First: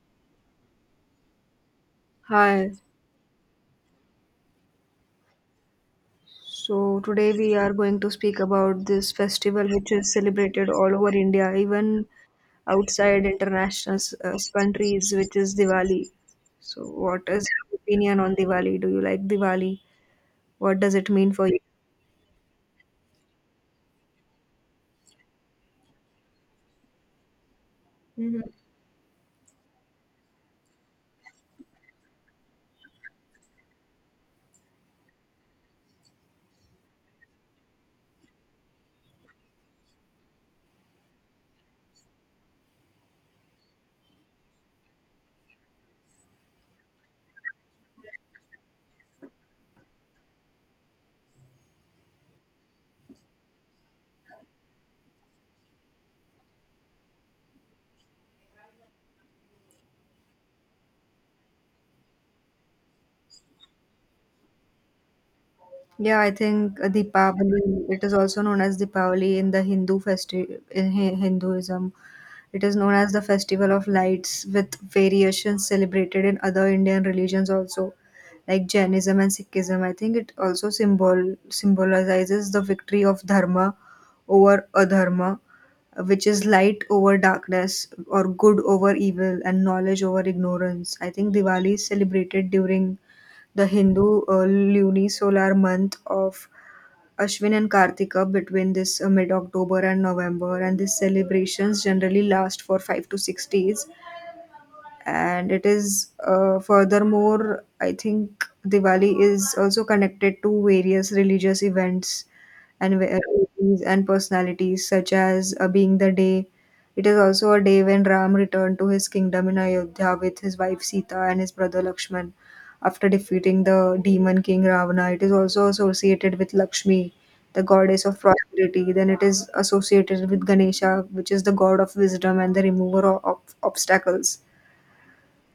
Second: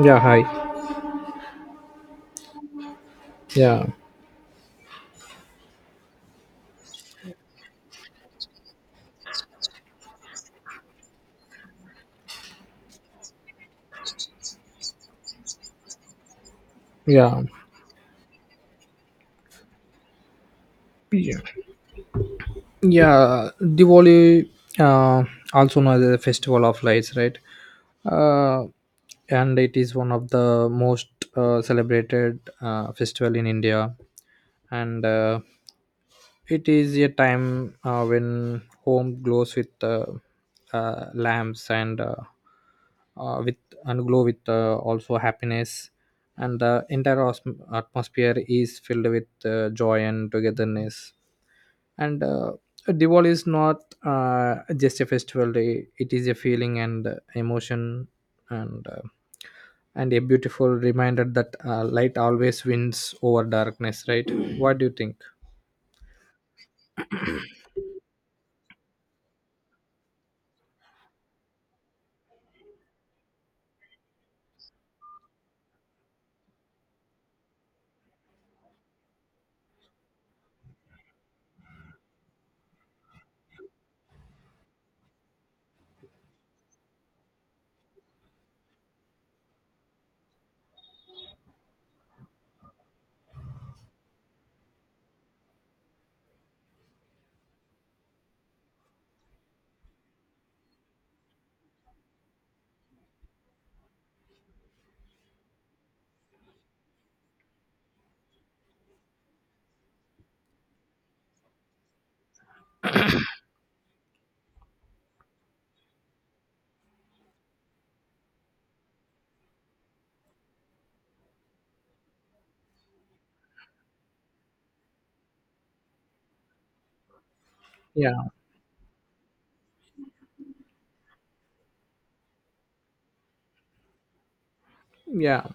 Yeah, hi. Hi. Yeah, So today we are going to speak about this festival which is celebrated all over India, even outside international countries, which is Diwali. So what yeah, is your opinion on Diwali? Do you like Diwali? What does it mean yeah. for Yeah. Diwali, uh, also known as the Festival of Lights, right? you? Uh, and it is one of the most celebrated festival in India, and it is a time when home glows with lamps and with and glow with also happiness, and the entire atmosphere is filled with joy and togetherness. And Diwali is not just a festival; day; it is a feeling and emotion and. Uh, and a beautiful reminder that light always wins over darkness, right? What do you think? Yeah, I think Deepavali, it is also known as Deepavali in the Hindu festival in Hinduism. It is known as the festival of lights with variations celebrated in other Indian religions also, like Jainism and Sikhism. I think it also symbolizes the victory of dharma over adharma, which is light over darkness or good over evil and knowledge over ignorance. I think Diwali is celebrated during the Hindu lunisolar month of Ashwin and Kartika between this mid October and November, and these celebrations generally last for 5 to 6 days. And it is furthermore I think Diwali is also connected to various religious events and personalities, such as being the day it is also a day when Ram returned to his kingdom in Ayodhya with his wife Sita and his brother Lakshman after defeating the demon king Ravana. It is also associated with Lakshmi, the goddess Yeah. of prosperity. Then it is associated with Ganesha, which is the god of wisdom and the remover of obstacles. Yeah.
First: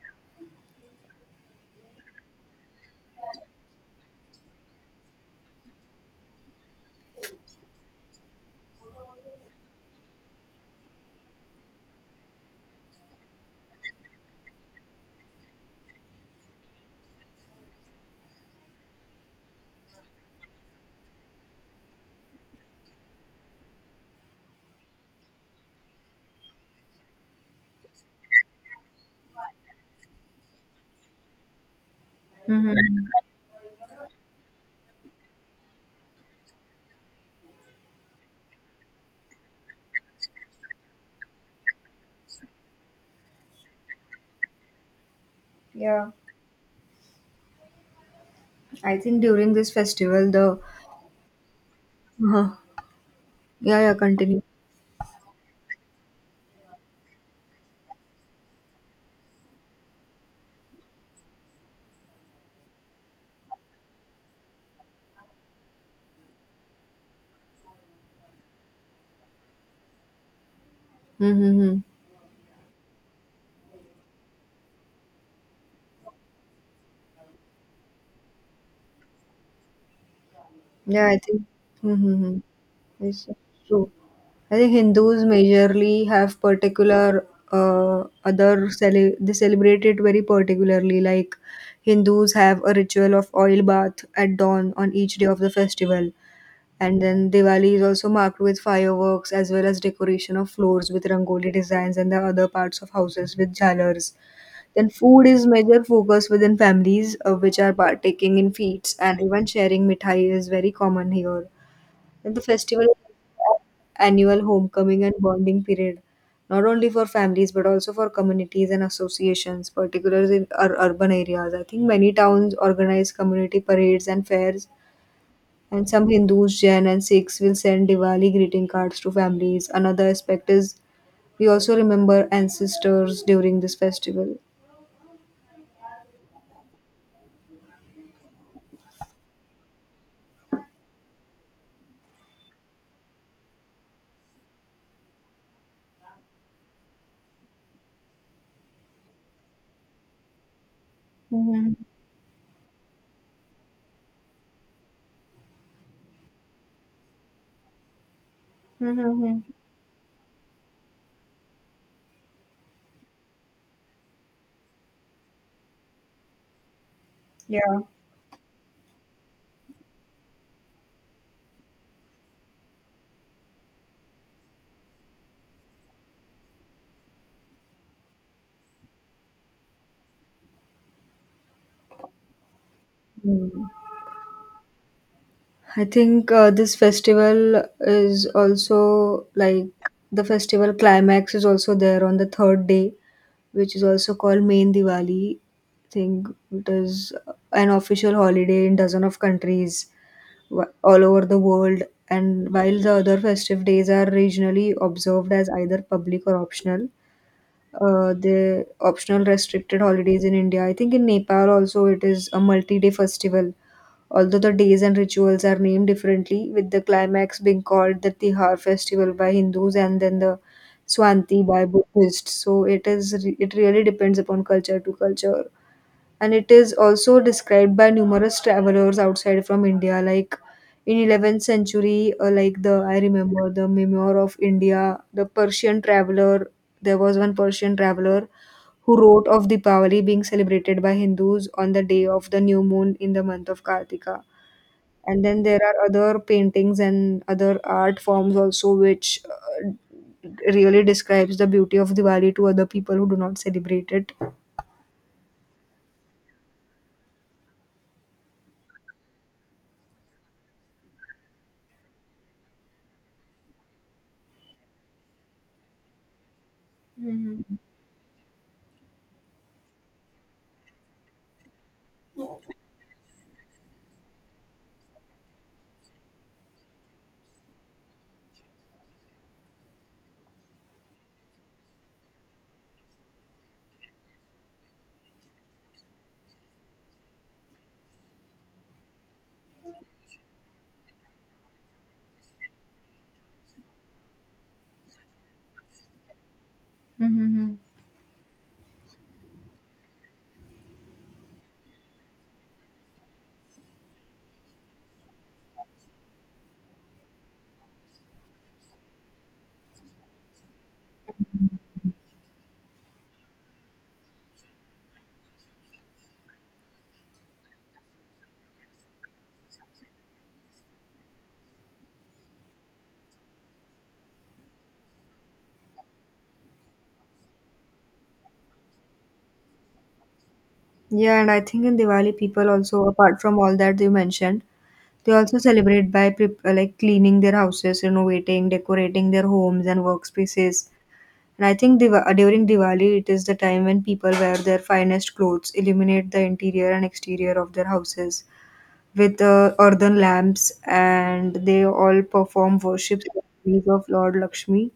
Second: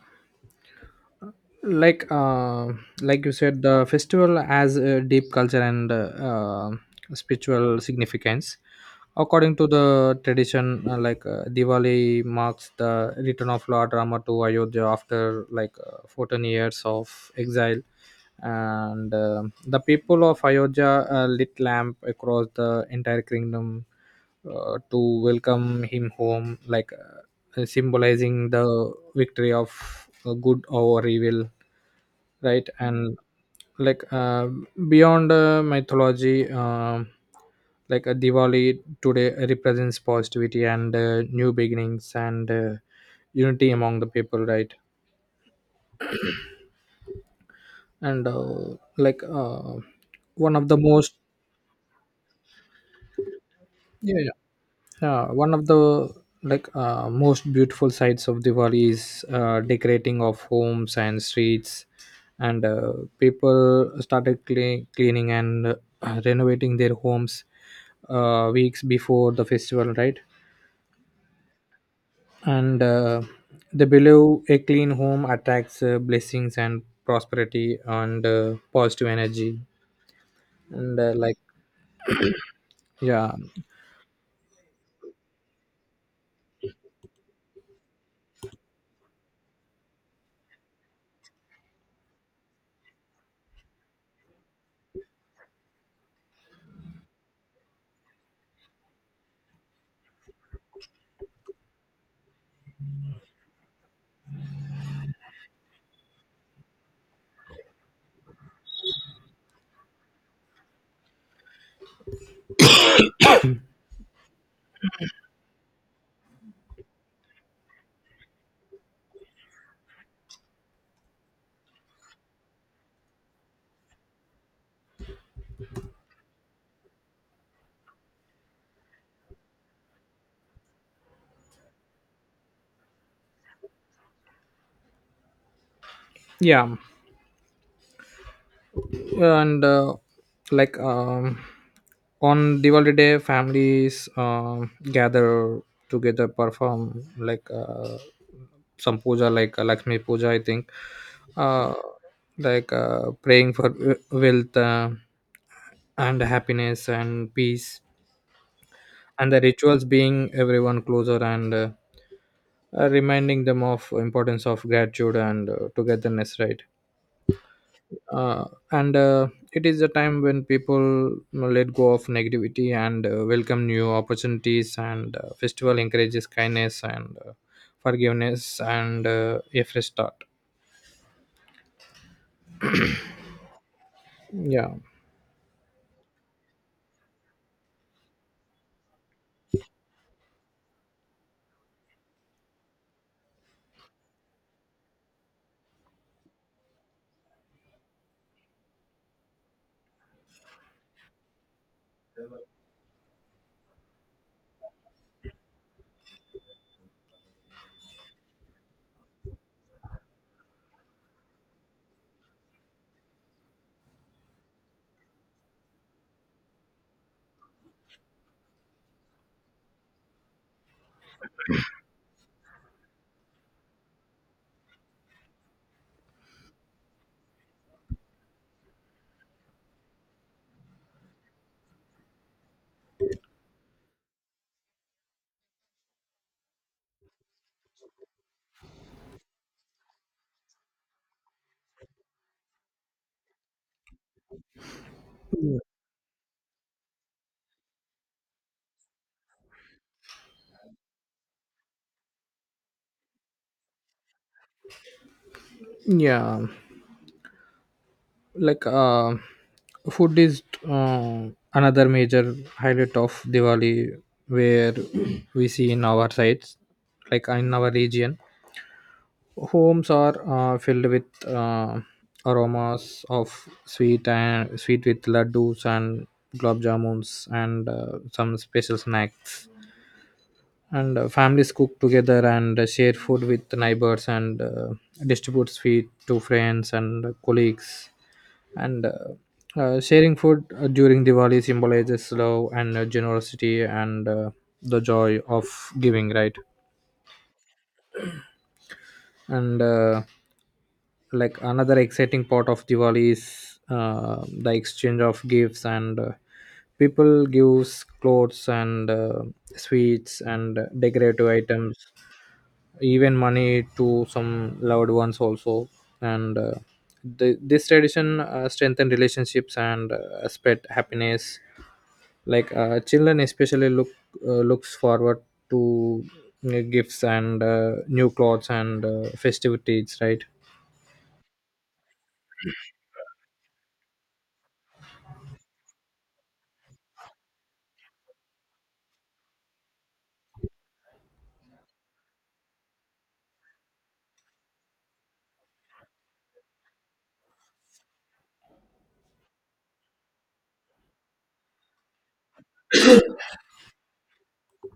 like uh, like you said, the festival has a deep culture and spiritual significance. According to the tradition, Diwali marks the return of Lord Rama to Ayodhya after 14 years of exile. And the people of Ayodhya lit lamp across the entire kingdom to welcome him home, symbolizing the victory of good over evil, right? Mm-hmm. And like uh, beyond mythology, like a Diwali today represents positivity and new beginnings and unity among the people, right? Yeah, and I think like during this festival, one the of the most uh yeah, yeah, Yeah, yeah. continue. Yeah, one of the most beautiful sides of Diwali is decorating of homes and streets, and people started cleaning and renovating their homes weeks before the festival, right? Mm-hmm. And they believe a clean home attracts blessings and prosperity and positive energy, and Yeah, I like think. Mm-hmm. It's yeah, true. I think Hindus majorly have particular other cele they celebrate it very particularly. Like, Hindus have a ritual of oil bath at dawn on each day of the festival, and then Diwali is also marked with fireworks as well as decoration of floors with rangoli designs and the other parts of houses with jhalars. Then food is major focus within families, which are partaking in feasts, and even sharing mithai is very common here. Then the festival is annual homecoming and bonding period, not only for families but also for communities and associations, particularly in urban areas. I think many towns organize community parades and fairs, and some Hindus, Jain, and Sikhs will send Diwali greeting cards to families. Another aspect is we also remember ancestors during this festival. yeah. and like on Diwali day, families gather together, perform like some puja, like Lakshmi puja, I think, uh, Mhm. like praying for wealth and happiness and peace, and the Mm-hmm. rituals being everyone closer and, reminding them of importance of gratitude and togetherness, right? Yeah. uh, and it is a time when people let go of negativity and welcome new opportunities, and festival encourages kindness and forgiveness and a fresh start. Mm. Yeah. I think this festival is also like, the festival climax is also there on the third day, which is also called Main Diwali. I think it is an official holiday in dozen of countries all over the world. And while the other festive days are regionally observed as either public or optional, the optional restricted holidays in India. I think in Nepal also it is a multi-day festival, although the days and rituals are named differently, with the climax being called the Tihar festival by Hindus and then the Swanti by Buddhists. So it is, it really depends upon culture to culture, and it is also described by numerous travelers outside from India, like in 11th century, the I remember the memoir of India, the Persian traveler. There was one Persian traveler who wrote of Deepavali being celebrated by Hindus on the day of the new moon in the month of Kartika. And then there are other paintings and other art forms also which really describes the beauty of Diwali to other people who do not celebrate it. Yeah. like uh, Food is uh, another major highlight of Diwali, where we see in our sites, like Hmm. in our region. Homes are filled with aromas of sweet and sweet with laddus and gulab jamuns and some special snacks. And families cook together and share food with the neighbors and distribute sweet to friends and colleagues. And sharing food during Diwali symbolizes love and generosity and the joy of giving, right? Hmm. And like another exciting part of Diwali is the exchange of gifts. And people gives clothes and sweets and decorative items, even money to some loved ones also. And this tradition strengthen relationships and spread happiness. Like children especially looks forward to gifts and new clothes and festivities, right? Yeah, and I think in Diwali people also, apart from all that you mentioned, they also celebrate by cleaning their houses, renovating, decorating their homes and workspaces. And I think, during Diwali, it is the time when people wear their finest clothes, illuminate the interior and exterior of their houses, with earthen lamps, and they all perform worship ceremonies of Lord Lakshmi.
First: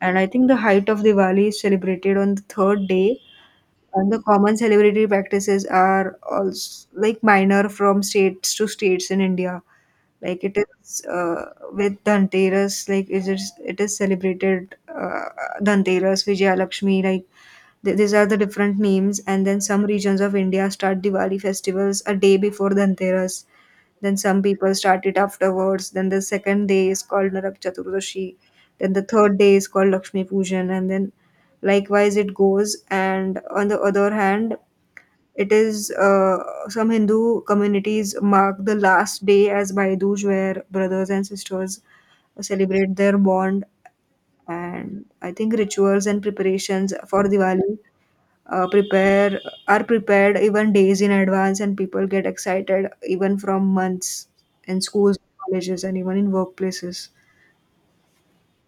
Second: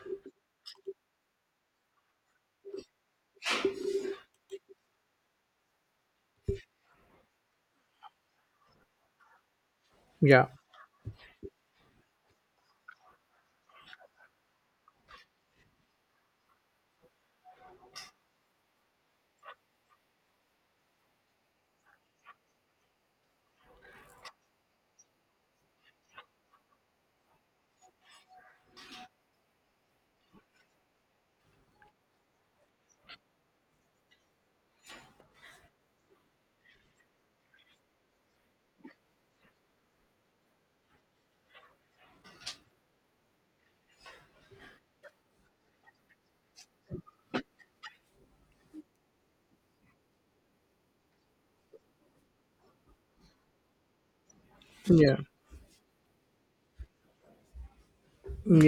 And I think the height of Diwali is celebrated on the third day, and the common celebratory practices are also like minor from states to states in India. Like Yeah, it is with Dhanteras, like it is celebrated Dhanteras, Vijaya Lakshmi, like these are the different names. And then some regions of India start Diwali festivals a day before Dhanteras. Then some people start it afterwards. Then the second day is called Narak Chaturdashi. Then the third day is called Lakshmi Pujan, and then likewise it goes. And on the other hand, it is some Hindu communities mark the last day as Baiduj, where brothers and sisters celebrate their bond. And I think rituals and preparations for Diwali prepare are prepared even days in advance, and people get excited even from months, in yeah, schools, colleges, and even in workplaces.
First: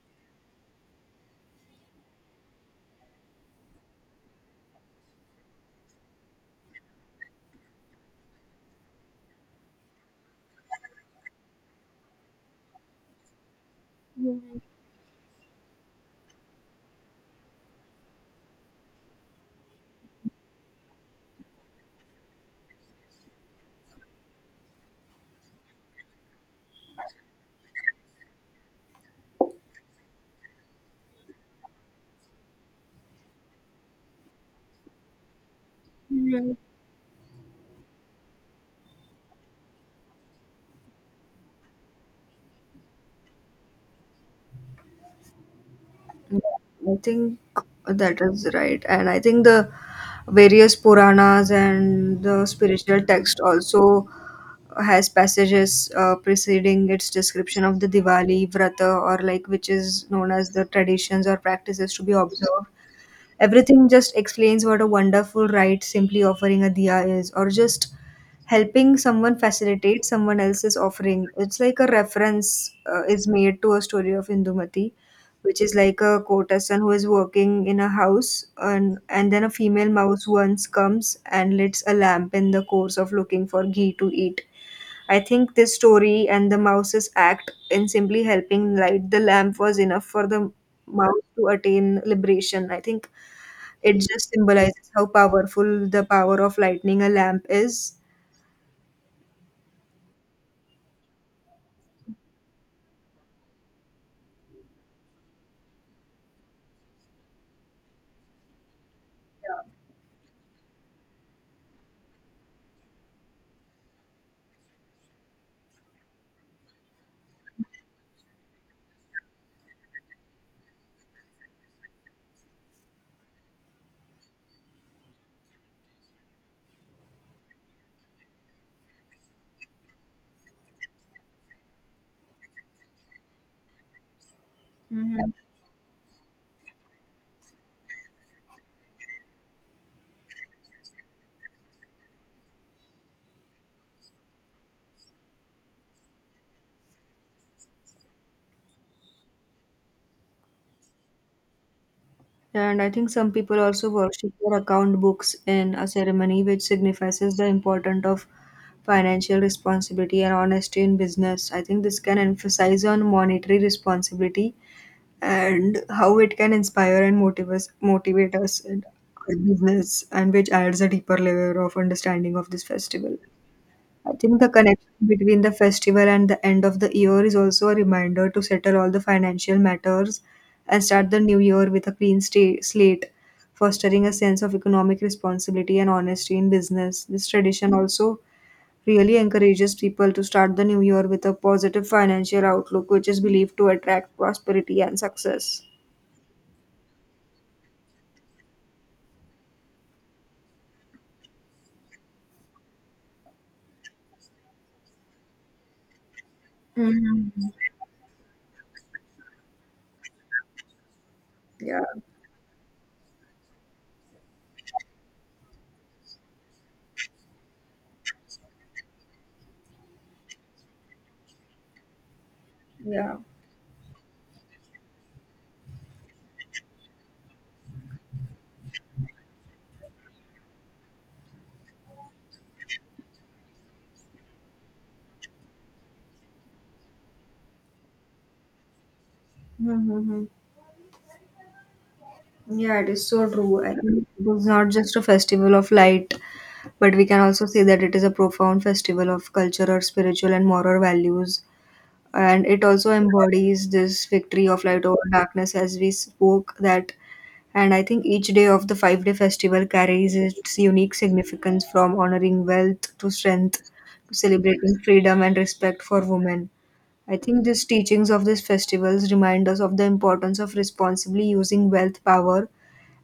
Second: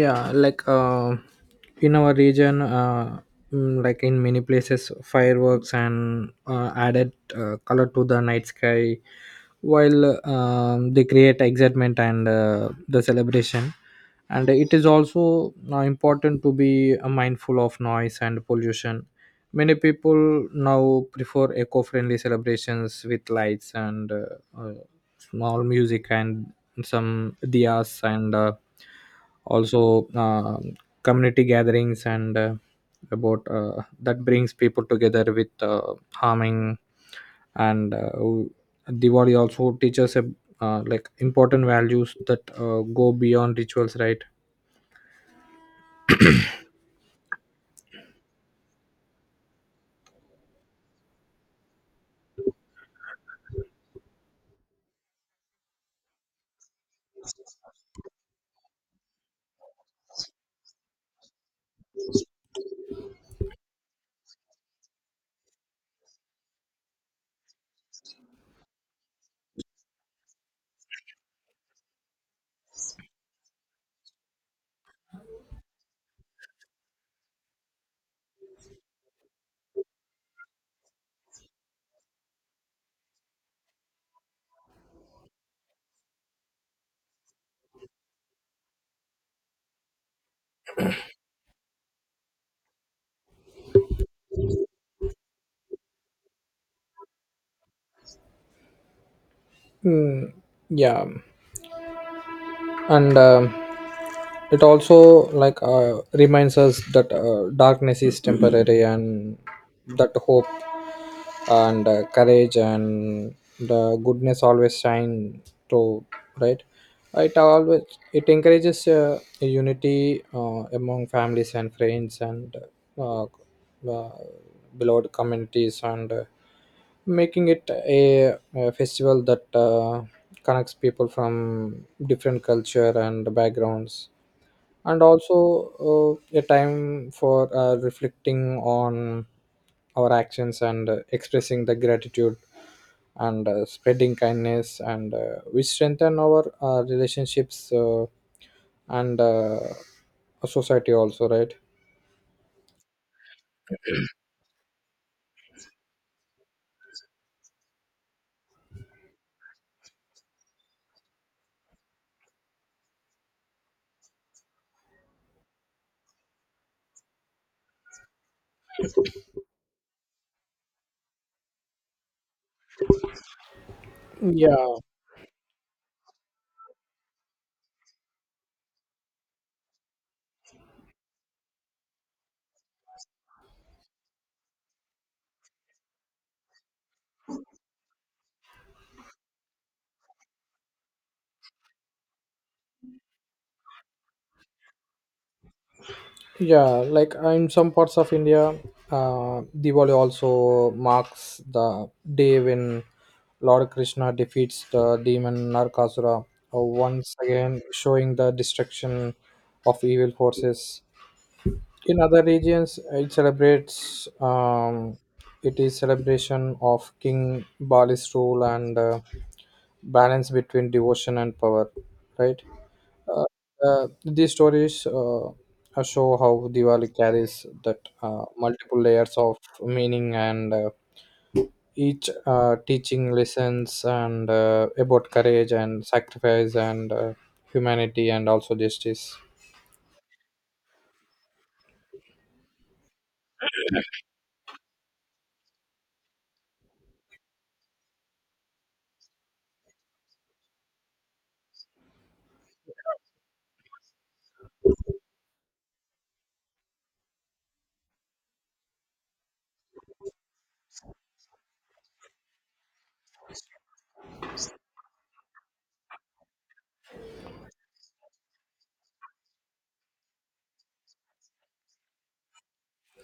yeah. In our region, like in many places, fireworks and added color to the night sky, while they create excitement and the celebration. And it is also now important to be mindful of noise and pollution. Many people now prefer eco-friendly celebrations with lights and uh, small music and some diyas and also community gatherings and about that brings people together with Yeah. harming. And Diwali also teaches like important values that go beyond rituals, right? Yeah, I think that is right. And I think the various Puranas and the spiritual text also has passages preceding its description of the Diwali, Vrata, or like, which is known as the traditions or practices to be observed. Everything just explains what a wonderful ride simply offering a diya is, or just helping someone facilitate someone else's offering. It's like a reference is made to a story of Indumati, which is like a courtesan who is working in a house, and then a female mouse once comes and lights a lamp in the course of looking for ghee to eat. I think this story and the mouse's act in simply helping light the lamp was enough for the mouse to attain liberation. I think it just symbolizes how powerful the power of lightning a lamp is. Mm, yeah. And it also like reminds us that darkness is temporary, and that hope and courage and the goodness always shine through, right? it always it encourages unity among families and friends and uh, uh, beloved communities, and making it a festival that connects people from different culture and backgrounds, and Hmm. also a time for reflecting on our actions, and expressing the gratitude, and spreading kindness, and we strengthen our relationships and society also, right? And I think some people also worship their account books in a ceremony, which signifies the importance of financial responsibility and honesty in business. I think this can emphasize on monetary responsibility and how it can inspire and motivate us in our business, and which adds a deeper layer of understanding of this festival. I think the Yeah, connection between the festival and the end of the year is also a reminder to settle all the financial matters and start the new year with a clean slate, fostering a sense of economic responsibility and honesty in business. This tradition also really encourages people to start the new year with a positive financial outlook, which is believed to attract prosperity and success. yeah. In some parts of India, Diwali also marks the day when Lord Krishna defeats the demon Narkasura, once Mhm. again showing the destruction of evil forces. Yeah, In other regions, it is celebration of King Bali's rule and balance between devotion and power, right? yeah. These stories show how Diwali carries that multiple layers of meaning, and each teaching lessons, and about courage and sacrifice and humanity and also justice. Mm-hmm. Yeah, it is so true. I think it was not just a festival of light, but we can also say that it is a profound festival of cultural, spiritual, and moral values. And it also embodies this victory of light over darkness, as we spoke that. And I think each day of the 5 day festival carries its unique significance, from honoring wealth to strength, to celebrating freedom and respect for women. I think these teachings of these festivals remind us of the importance of responsibly using wealth power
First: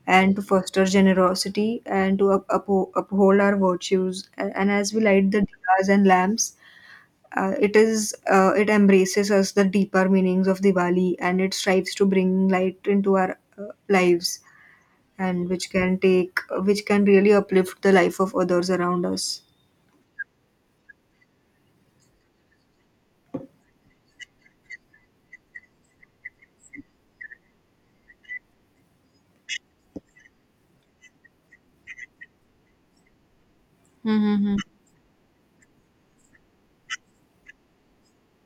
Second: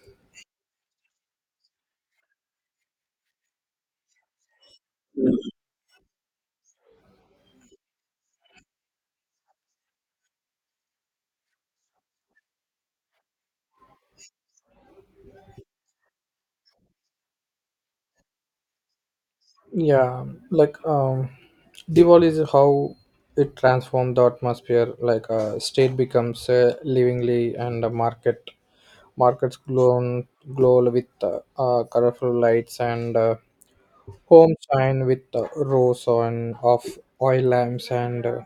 and to foster generosity and to uphold our virtues. And as we light the diyas and lamps, it embraces us the deeper meanings of Diwali, and it strives to bring light into our lives, and which can really uplift the life of others around us. Yeah, Diwali is how it transformed the atmosphere. Like a state becomes livingly, and the markets glow with colorful lights, and Mm-hmm. homes shine with rows on of oil lamps, and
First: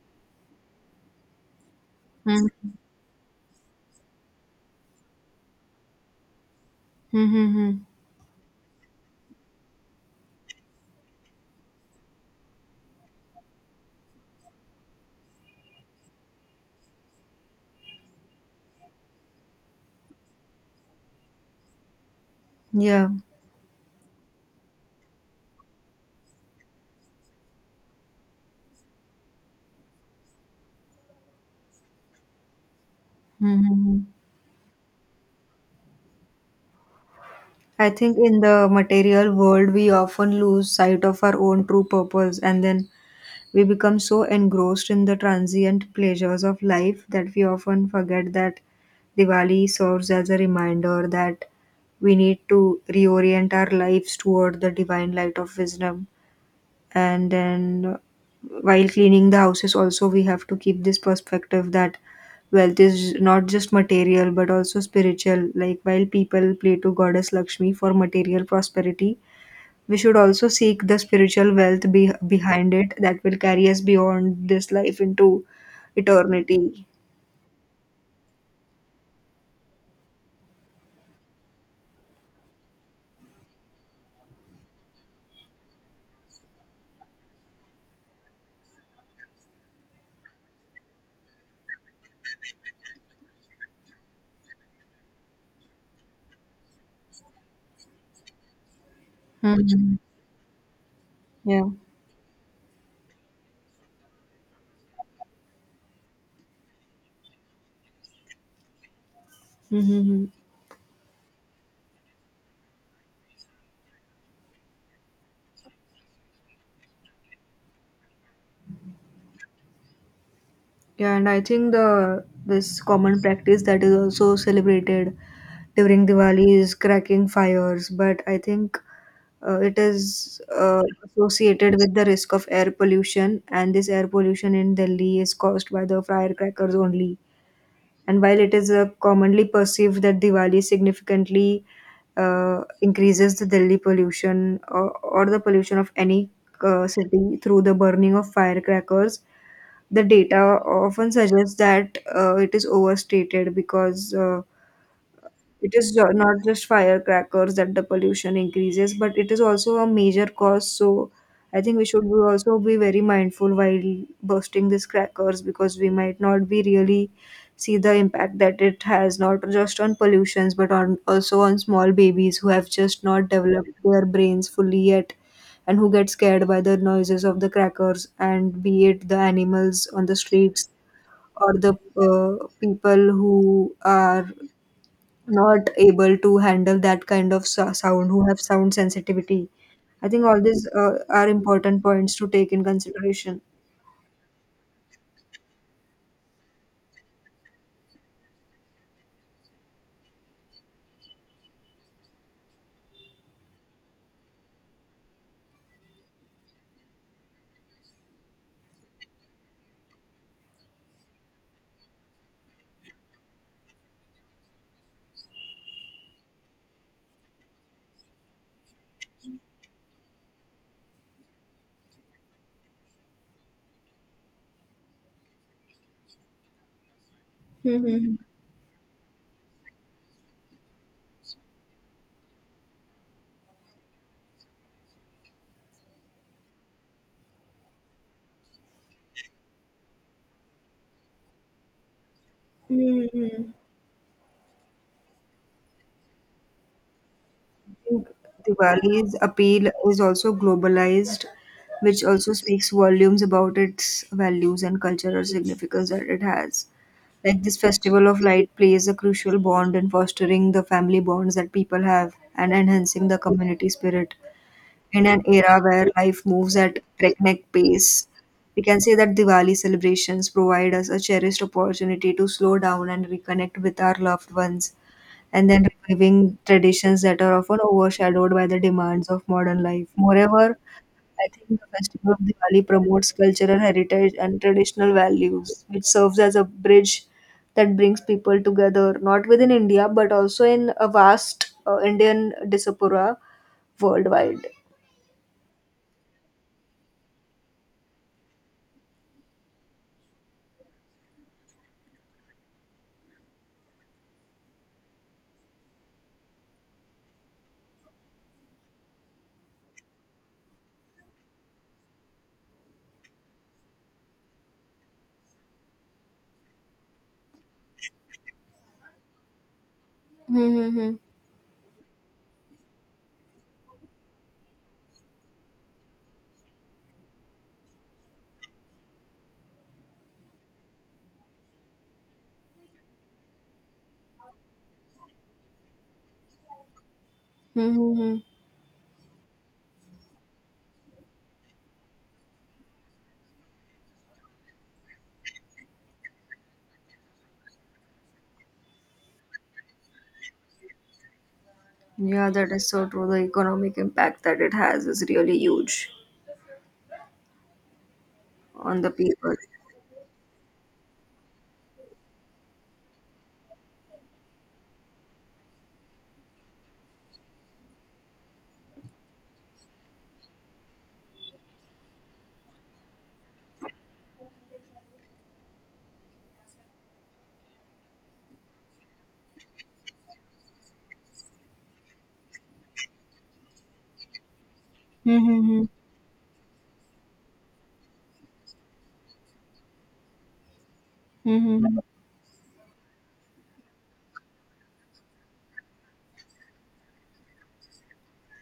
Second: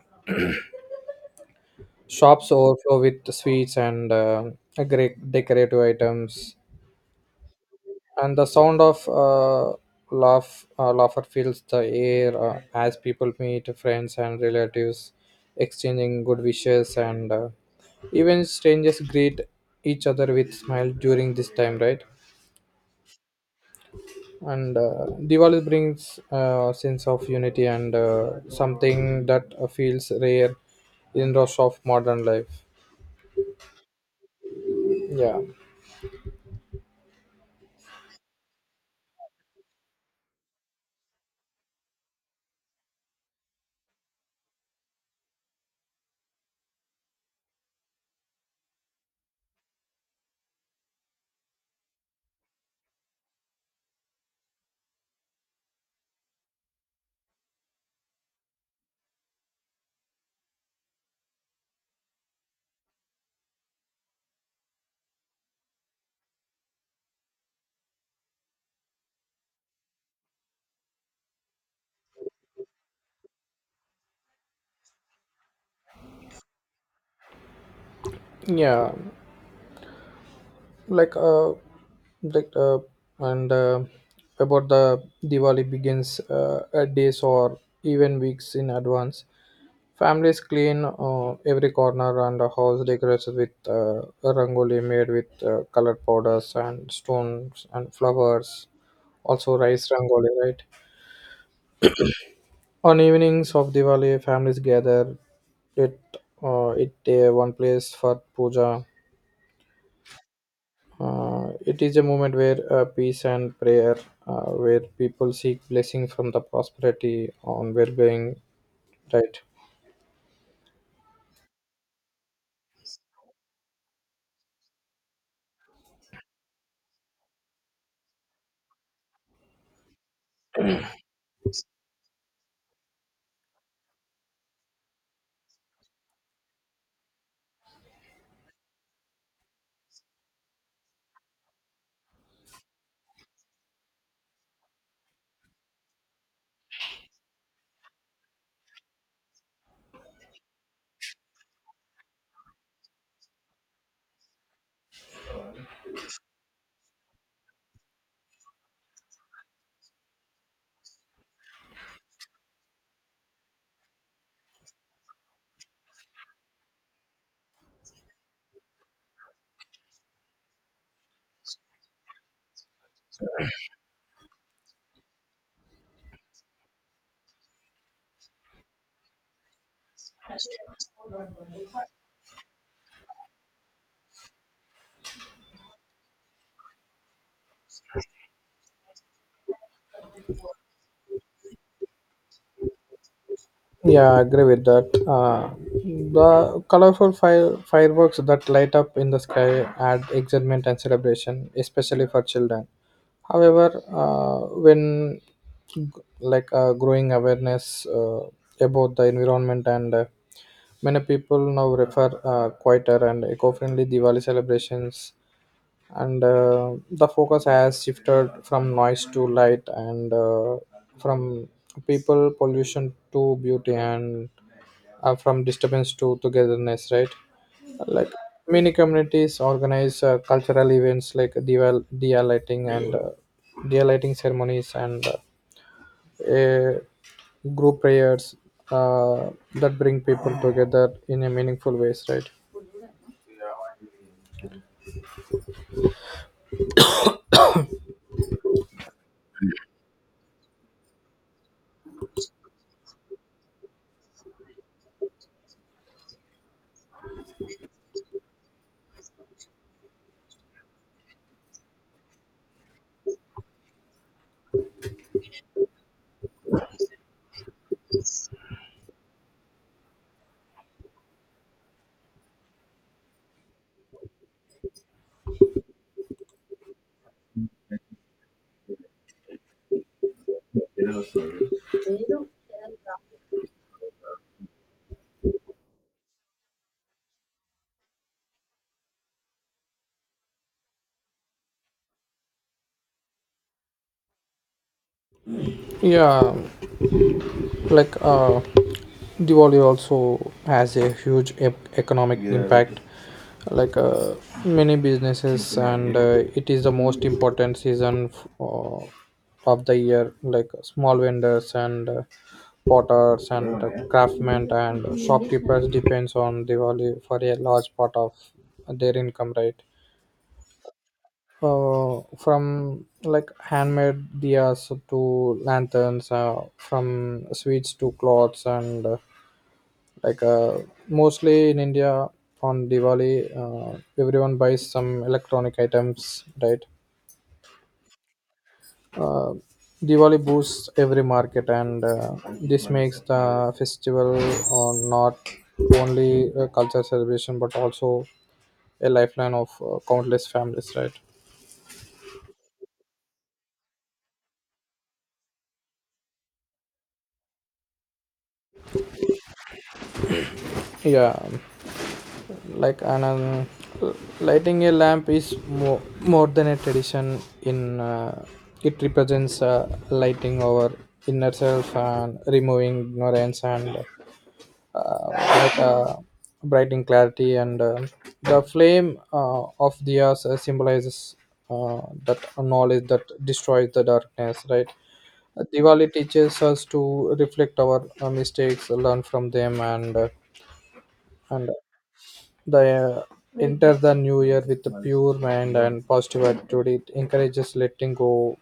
shops Mm-hmm. overflow with sweets and great decorative items. And the sound of laughter fills the air as people meet friends and relatives, exchanging good wishes, and even strangers greet each other with smile during this time, right? Yeah. And Diwali brings a sense of unity and something that feels rare in rush of modern life. Mm-hmm. Yeah. I think in the material world, we often lose sight of our own true purpose, and then we become so engrossed in the transient pleasures of life that we often forget that Diwali serves as a reminder that we need to reorient our lives toward the divine light of wisdom. And then, while cleaning the houses, also we have to keep this perspective that wealth is not just material but also spiritual. Like, while people pray to Goddess Lakshmi for material prosperity, we should also seek the spiritual wealth behind it that will carry us beyond this life into eternity. Yeah. like uh, Like and About the Diwali begins days or even weeks in advance. Families clean every corner, and the house decorates with rangoli made with colored powders and stones and flowers. Also, rice Mhm. rangoli, right? Yeah. On evenings of Diwali, families gather it it one place for puja. Hmm. It is a moment where peace and prayer, where people seek blessing from the prosperity on well-being. Right. Yeah, and I think the this common practice that is also celebrated during Diwali is cracking fires, but I think it is uh, associated with the risk of air pollution, and this air pollution in Delhi is caused by the firecrackers only. And while it is commonly perceived that Diwali significantly increases the Delhi pollution or the pollution of any city through the burning of firecrackers, the data often suggests that it is overstated, because it is not just firecrackers that the pollution increases, but it is also a major cause. So I think we should be also be very mindful while bursting these crackers, because we might not be really see the impact that it has not just on pollutions but on also on small babies who have just not developed their brains fully yet, and who get scared by the noises of the crackers, and be it the animals on the streets or the people who are not able to handle that kind of sound, who have sound sensitivity. I think all these are important points to take in consideration. Yeah, I agree with that. The colorful fireworks that light up in the sky add excitement and celebration, especially for children. However, when g- like growing awareness about the environment, and many people now refer quieter and eco-friendly Diwali celebrations. And the focus has shifted from noise to light, and from people pollution to beauty, and from disturbance to togetherness, right? Like many communities organize cultural events like dia lighting ceremonies and a group prayers uh, that bring people together in a meaningful ways, right? Mm-hmm. I think Diwali's appeal is also globalized, which also speaks volumes about its values and cultural significance that it has. Like, this festival of light plays a crucial bond in fostering the family bonds that people have and enhancing the community spirit. In an era where life moves at breakneck pace, we can say that Diwali celebrations provide us a cherished opportunity to slow down and reconnect with our loved ones, and then reviving traditions that are often overshadowed by the demands of modern life. Moreover, I think the festival of Diwali promotes cultural heritage and traditional values, which serves as a bridge that brings people together, not within India, but also in a vast Indian diaspora worldwide. Yeah. like uh, Diwali also has a huge economic, yeah, impact, like uh, many businesses, and it is the most important season of the year. Like small vendors and potters and craftsmen and shopkeepers depends on Diwali for a large part of their income, right? Mm-hmm. From like handmade diyas to lanterns, from sweets to clothes, and like uh, mostly in India, on Diwali, uh, everyone buys some electronic items, right? Mhm. uh, Diwali boosts every market, and this makes the festival not only a culture celebration but also a lifeline of countless families, right? Yeah, that is so true. The economic impact that it has is really huge on the people. Yeah. like an Lighting a lamp is more than a tradition in, it represents lighting our inner self and removing ignorance and uh, like, uh, brightening clarity, and the flame of the earth symbolizes that knowledge that destroys the darkness, right? Mm-hmm. Diwali teaches us to reflect our mistakes, learn from them, and the enter the new year with a pure mind and positive attitude. It encourages letting go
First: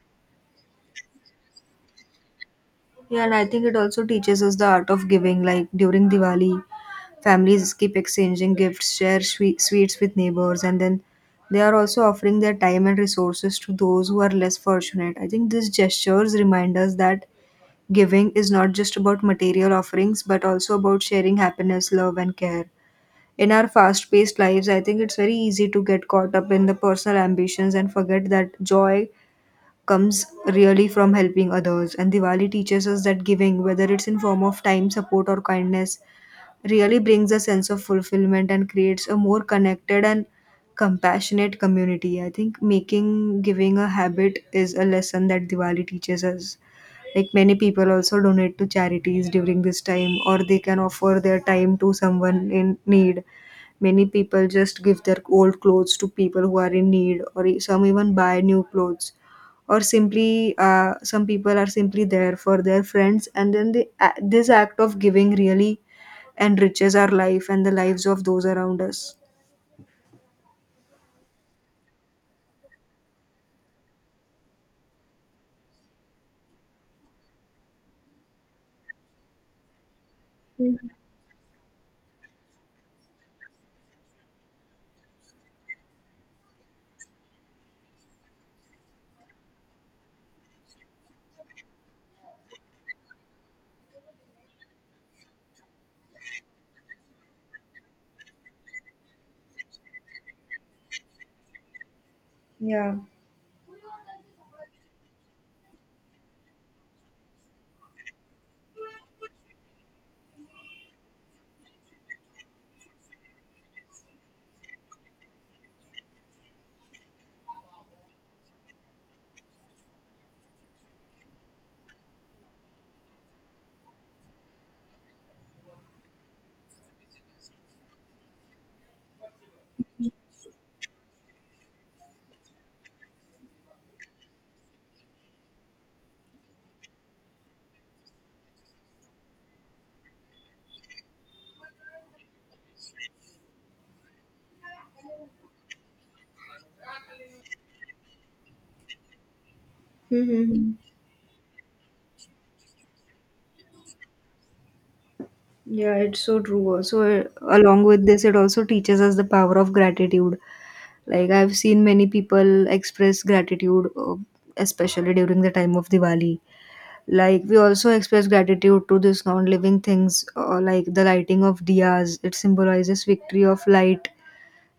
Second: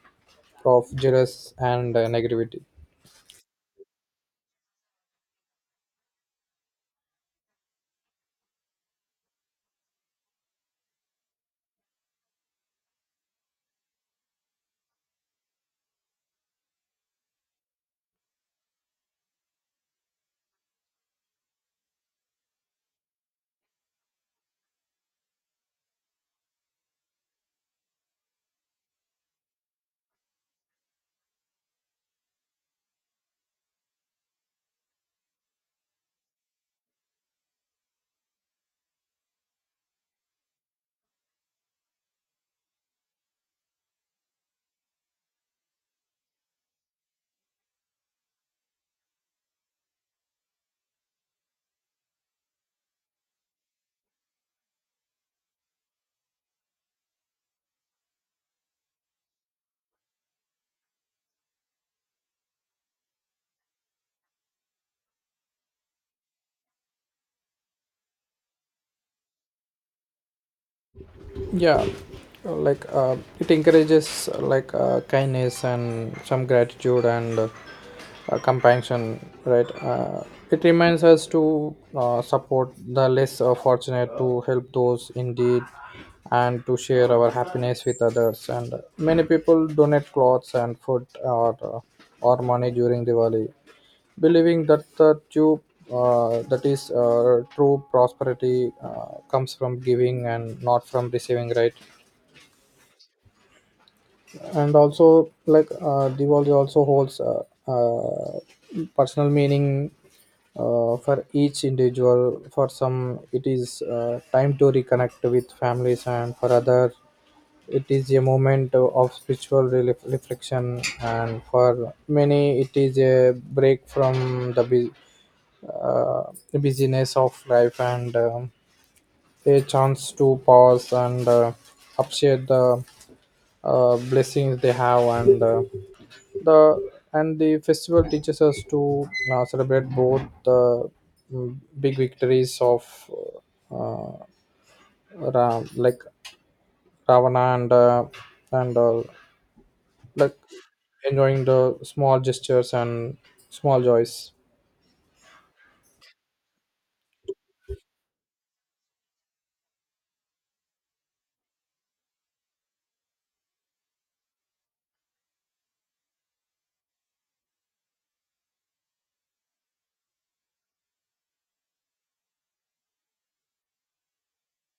of jealous and negativity. Yeah, and I think it also teaches us the art of giving. Like during Diwali, families keep exchanging gifts, share sweets with neighbors, and then they are also offering their time and resources to those who are less fortunate. I think these gestures remind us that giving is not just about material offerings, but also about sharing happiness, love, and care. In our fast paced lives, I think it's very easy to get caught up in the personal ambitions and forget that joy comes really from helping others. And Diwali teaches us that giving, whether it's in form of time, support or kindness, really brings a sense of fulfillment and creates a more connected and compassionate community. I think making giving a habit is a lesson that Diwali teaches us. Like, many people also donate to charities during this time, or they can offer their time to someone in need. Many people just give their old clothes to people who are in need, or some even buy new clothes or simply some people are simply there for their friends and then this act of giving really enriches our life and the lives of those around us. Yeah. It encourages kindness and some gratitude and compassion, right? It reminds us to support the less fortunate, to help those in need, and to share our happiness with others. And many people donate clothes and food or money during Diwali, believing that the true that is true prosperity comes from giving and not from receiving, right? Yeah. And also Diwali also holds personal meaning for each individual. For some, it is time to reconnect with families, and for other, it is a moment of spiritual reflection. And for many, it is a break from the busyness of life, and a chance to pause and appreciate the blessings they have, and the festival teaches us to celebrate both the big victories of uh, Ram, like Ravana, and like Mm-hmm. enjoying the small gestures and small joys. Yeah, it's so true also. So, along with this, it also teaches us the power of gratitude. Like, I've seen many people express gratitude, especially during the time of Diwali. Like, we also express gratitude to these non living things, like the lighting of diyas, it symbolizes victory of light.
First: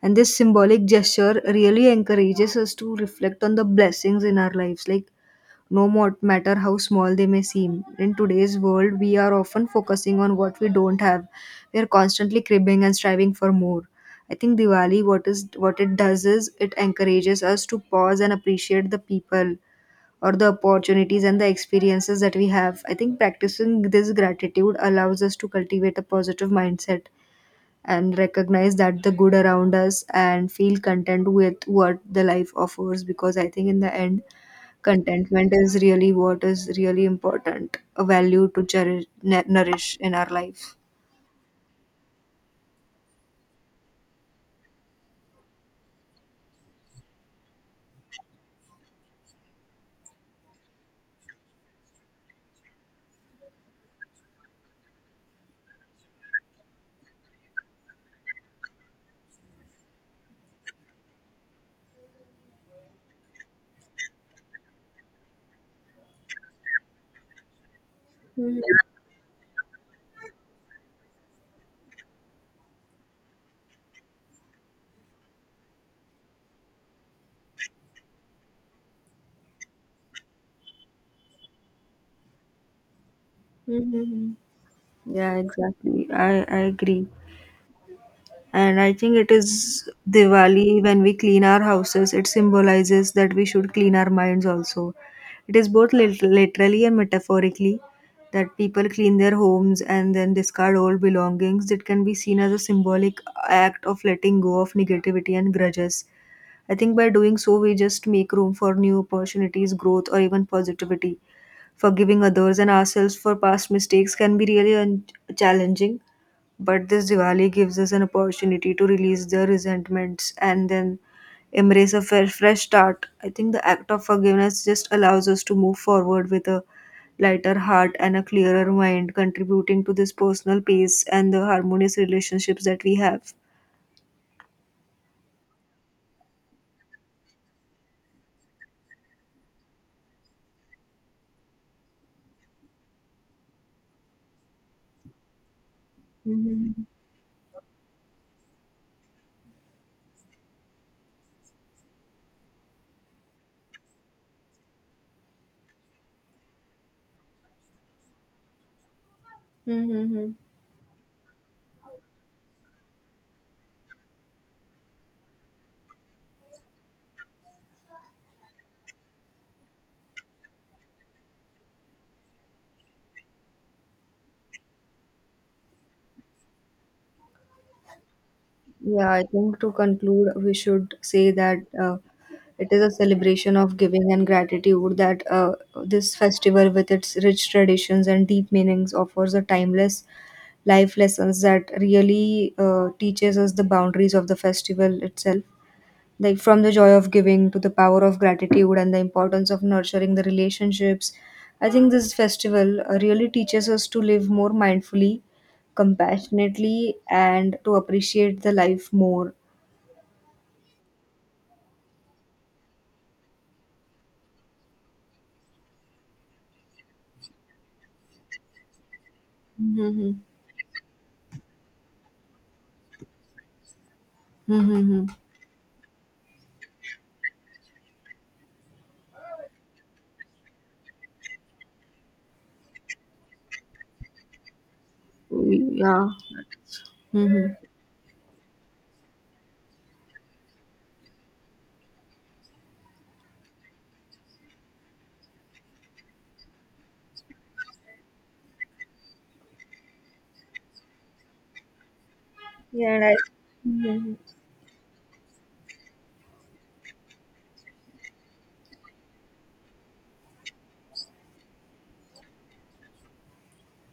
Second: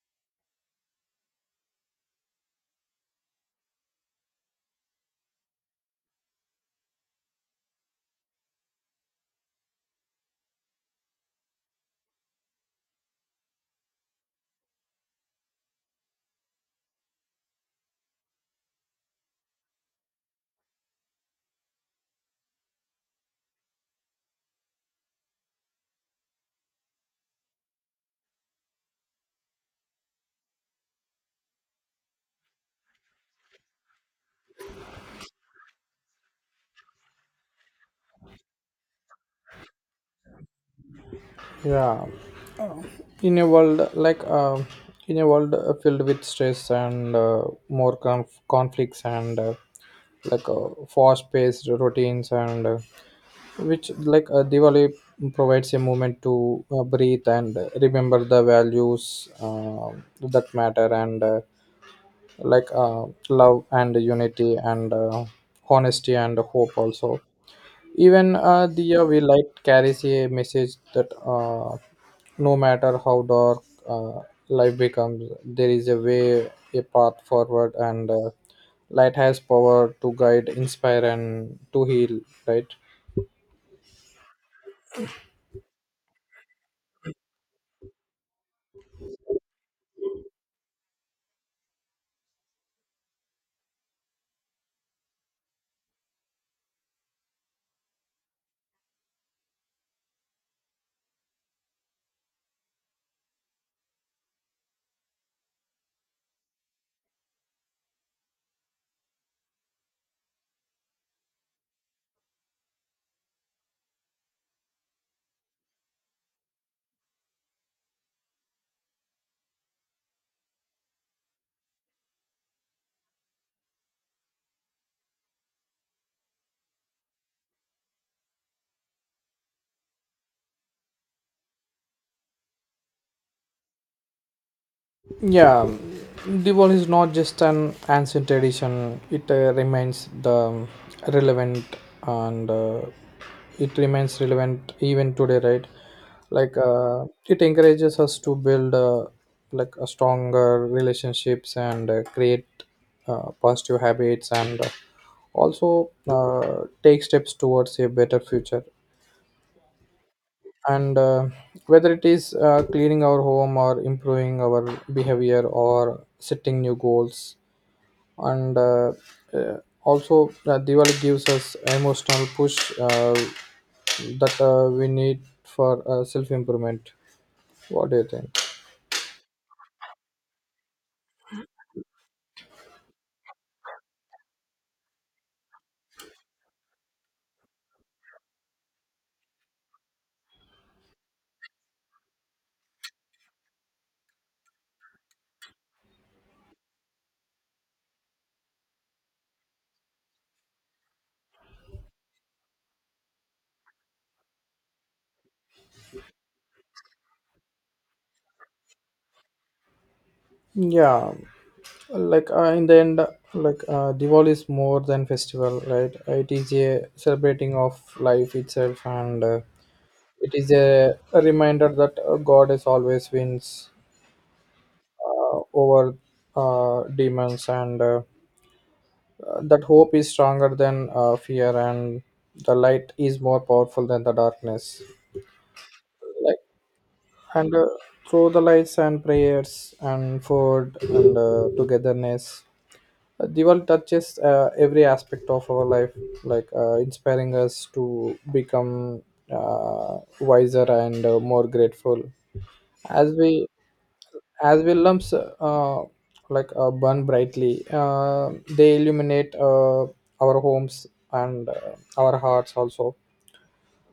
And this symbolic gesture really encourages us to reflect on the blessings in our lives. Like, no more, matter how small they may seem. In today's world, we are often focusing on what we don't have. We are constantly cribbing and striving for more. I think Diwali, what it does is it encourages us to pause and appreciate the people or the opportunities and the experiences that we have. I think practicing this gratitude allows us to cultivate a positive mindset and recognize that the good around us and feel content with what the life offers, because I think in the end contentment is really what is really important, a value to cherish, nourish in our life. Yeah. in a world like uh, in a world filled with stress and more conflicts and fast-paced routines, and which like Diwali provides a moment to breathe and remember the values that matter, and love and unity and honesty and hope also. Even Hmm. The we light carries a message that no matter how dark uh, life becomes, there is a way, a path forward. And light has power to guide, inspire, and to heal, right? Hmm. Yeah, exactly. I agree. And I think it is Diwali when we clean our houses, it symbolizes that we should clean our minds also. It is both literally and metaphorically that people clean their homes and then discard old belongings. It can be seen as a symbolic act of letting go of negativity and grudges. I think by doing so, we just make room for new opportunities, growth, or even positivity. Forgiving others and ourselves for past mistakes can be really challenging, but this Diwali gives us an opportunity to release the resentments and then embrace a fresh start. I think the act of forgiveness just allows us to move forward with a lighter heart and a clearer mind, contributing to this personal peace and the harmonious relationships that we have. Yeah, Diwali is not just an ancient tradition, it relevant and uh, remains relevant even today, right? Like, it encourages us to build like a stronger relationships and create positive habits, and also take steps towards a better future. Mm-hmm. And whether it is cleaning our home or improving our behavior or setting new goals, and uh, also Diwali gives us emotional push that we need for self improvement. What do you think? Yeah, I think to conclude, we should say that it is a celebration of giving and gratitude, that this festival, with its rich traditions and deep meanings, offers a timeless life lessons that really teaches us the boundaries of the festival itself, like from the joy of giving to the power of gratitude and the importance of nurturing the relationships. I think this festival really teaches us to live more mindfully, compassionately, and to appreciate the life more. Yeah. In the end, Diwali is more than festival, right? It is a celebrating of life itself, and Mm-hmm. it is a reminder that god is always wins Mm-hmm. Over demons, and that hope is stronger than fear, and the light is more powerful than the darkness. Yeah. Like Mm-hmm. and Through the lights and prayers and food and togetherness, Diwali touches every aspect of our life, inspiring us to become wiser and more grateful. Yeah, and as I, we Mhm. as well lumps burn brightly, they illuminate our homes and our hearts also,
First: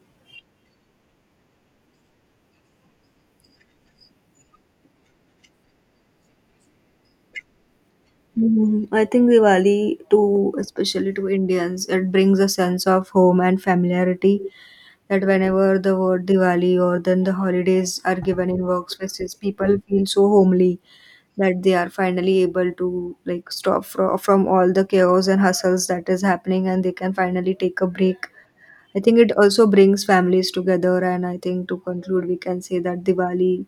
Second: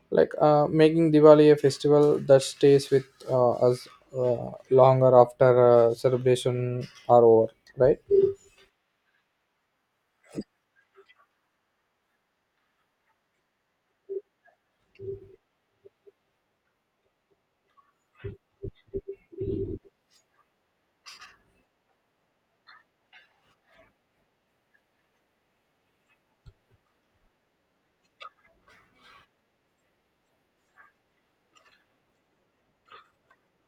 making Diwali a festival that stays with us longer after celebration are over, right? Mhm. I think Diwali, too, especially to Indians, it brings a sense of home and familiarity that whenever the word Diwali or then the holidays are given in workspaces, people feel so homely that they are finally able to like stop from all the chaos and hustles that is happening, and they can finally take a break. I think it also brings families together, and I think to conclude we can say that Diwali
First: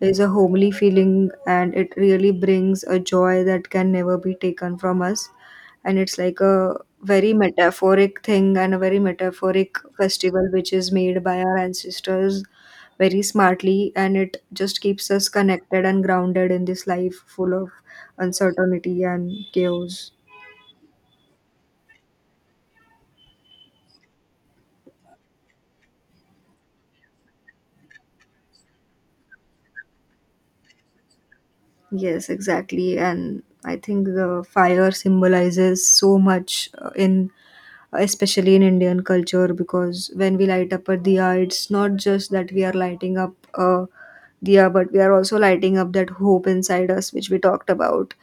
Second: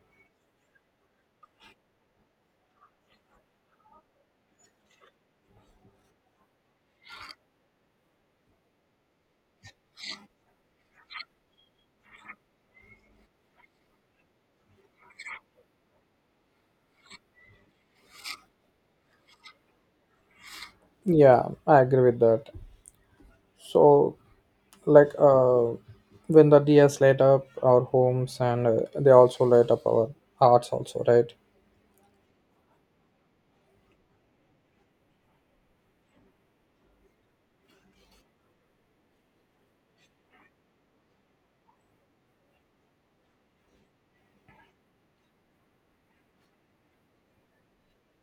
is a homely feeling and it really brings a joy that can never be taken from us. And it's like a very metaphoric thing and a very metaphoric festival which is made by our ancestors very smartly, and it just keeps us connected and grounded in this life full of uncertainty and chaos. Yeah, I agree with that. So, like uh, when the diyas light up our homes, and they also light up our hearts also, right? Yes, exactly. And I think the fire symbolizes so much in, especially in Indian culture, because when we light up a diya, it's not just that we are lighting up a diya, but we are also lighting up that hope inside us, which we talked about.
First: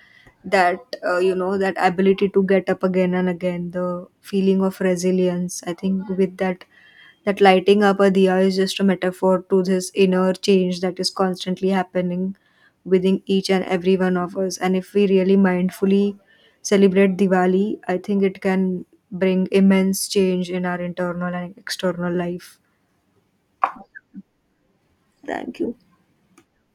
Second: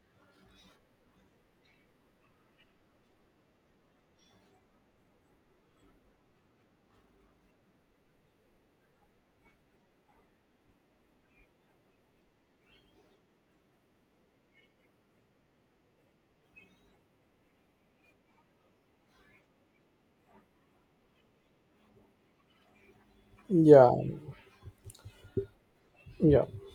That, you know, that ability to get up again and again, the feeling of resilience. I think with that, that lighting up a diya is just a metaphor to this inner change that is constantly happening within each and every one of us. And if we really mindfully celebrate Diwali, I think it can bring immense change in our internal and external life. Yeah, Thank you. yeah.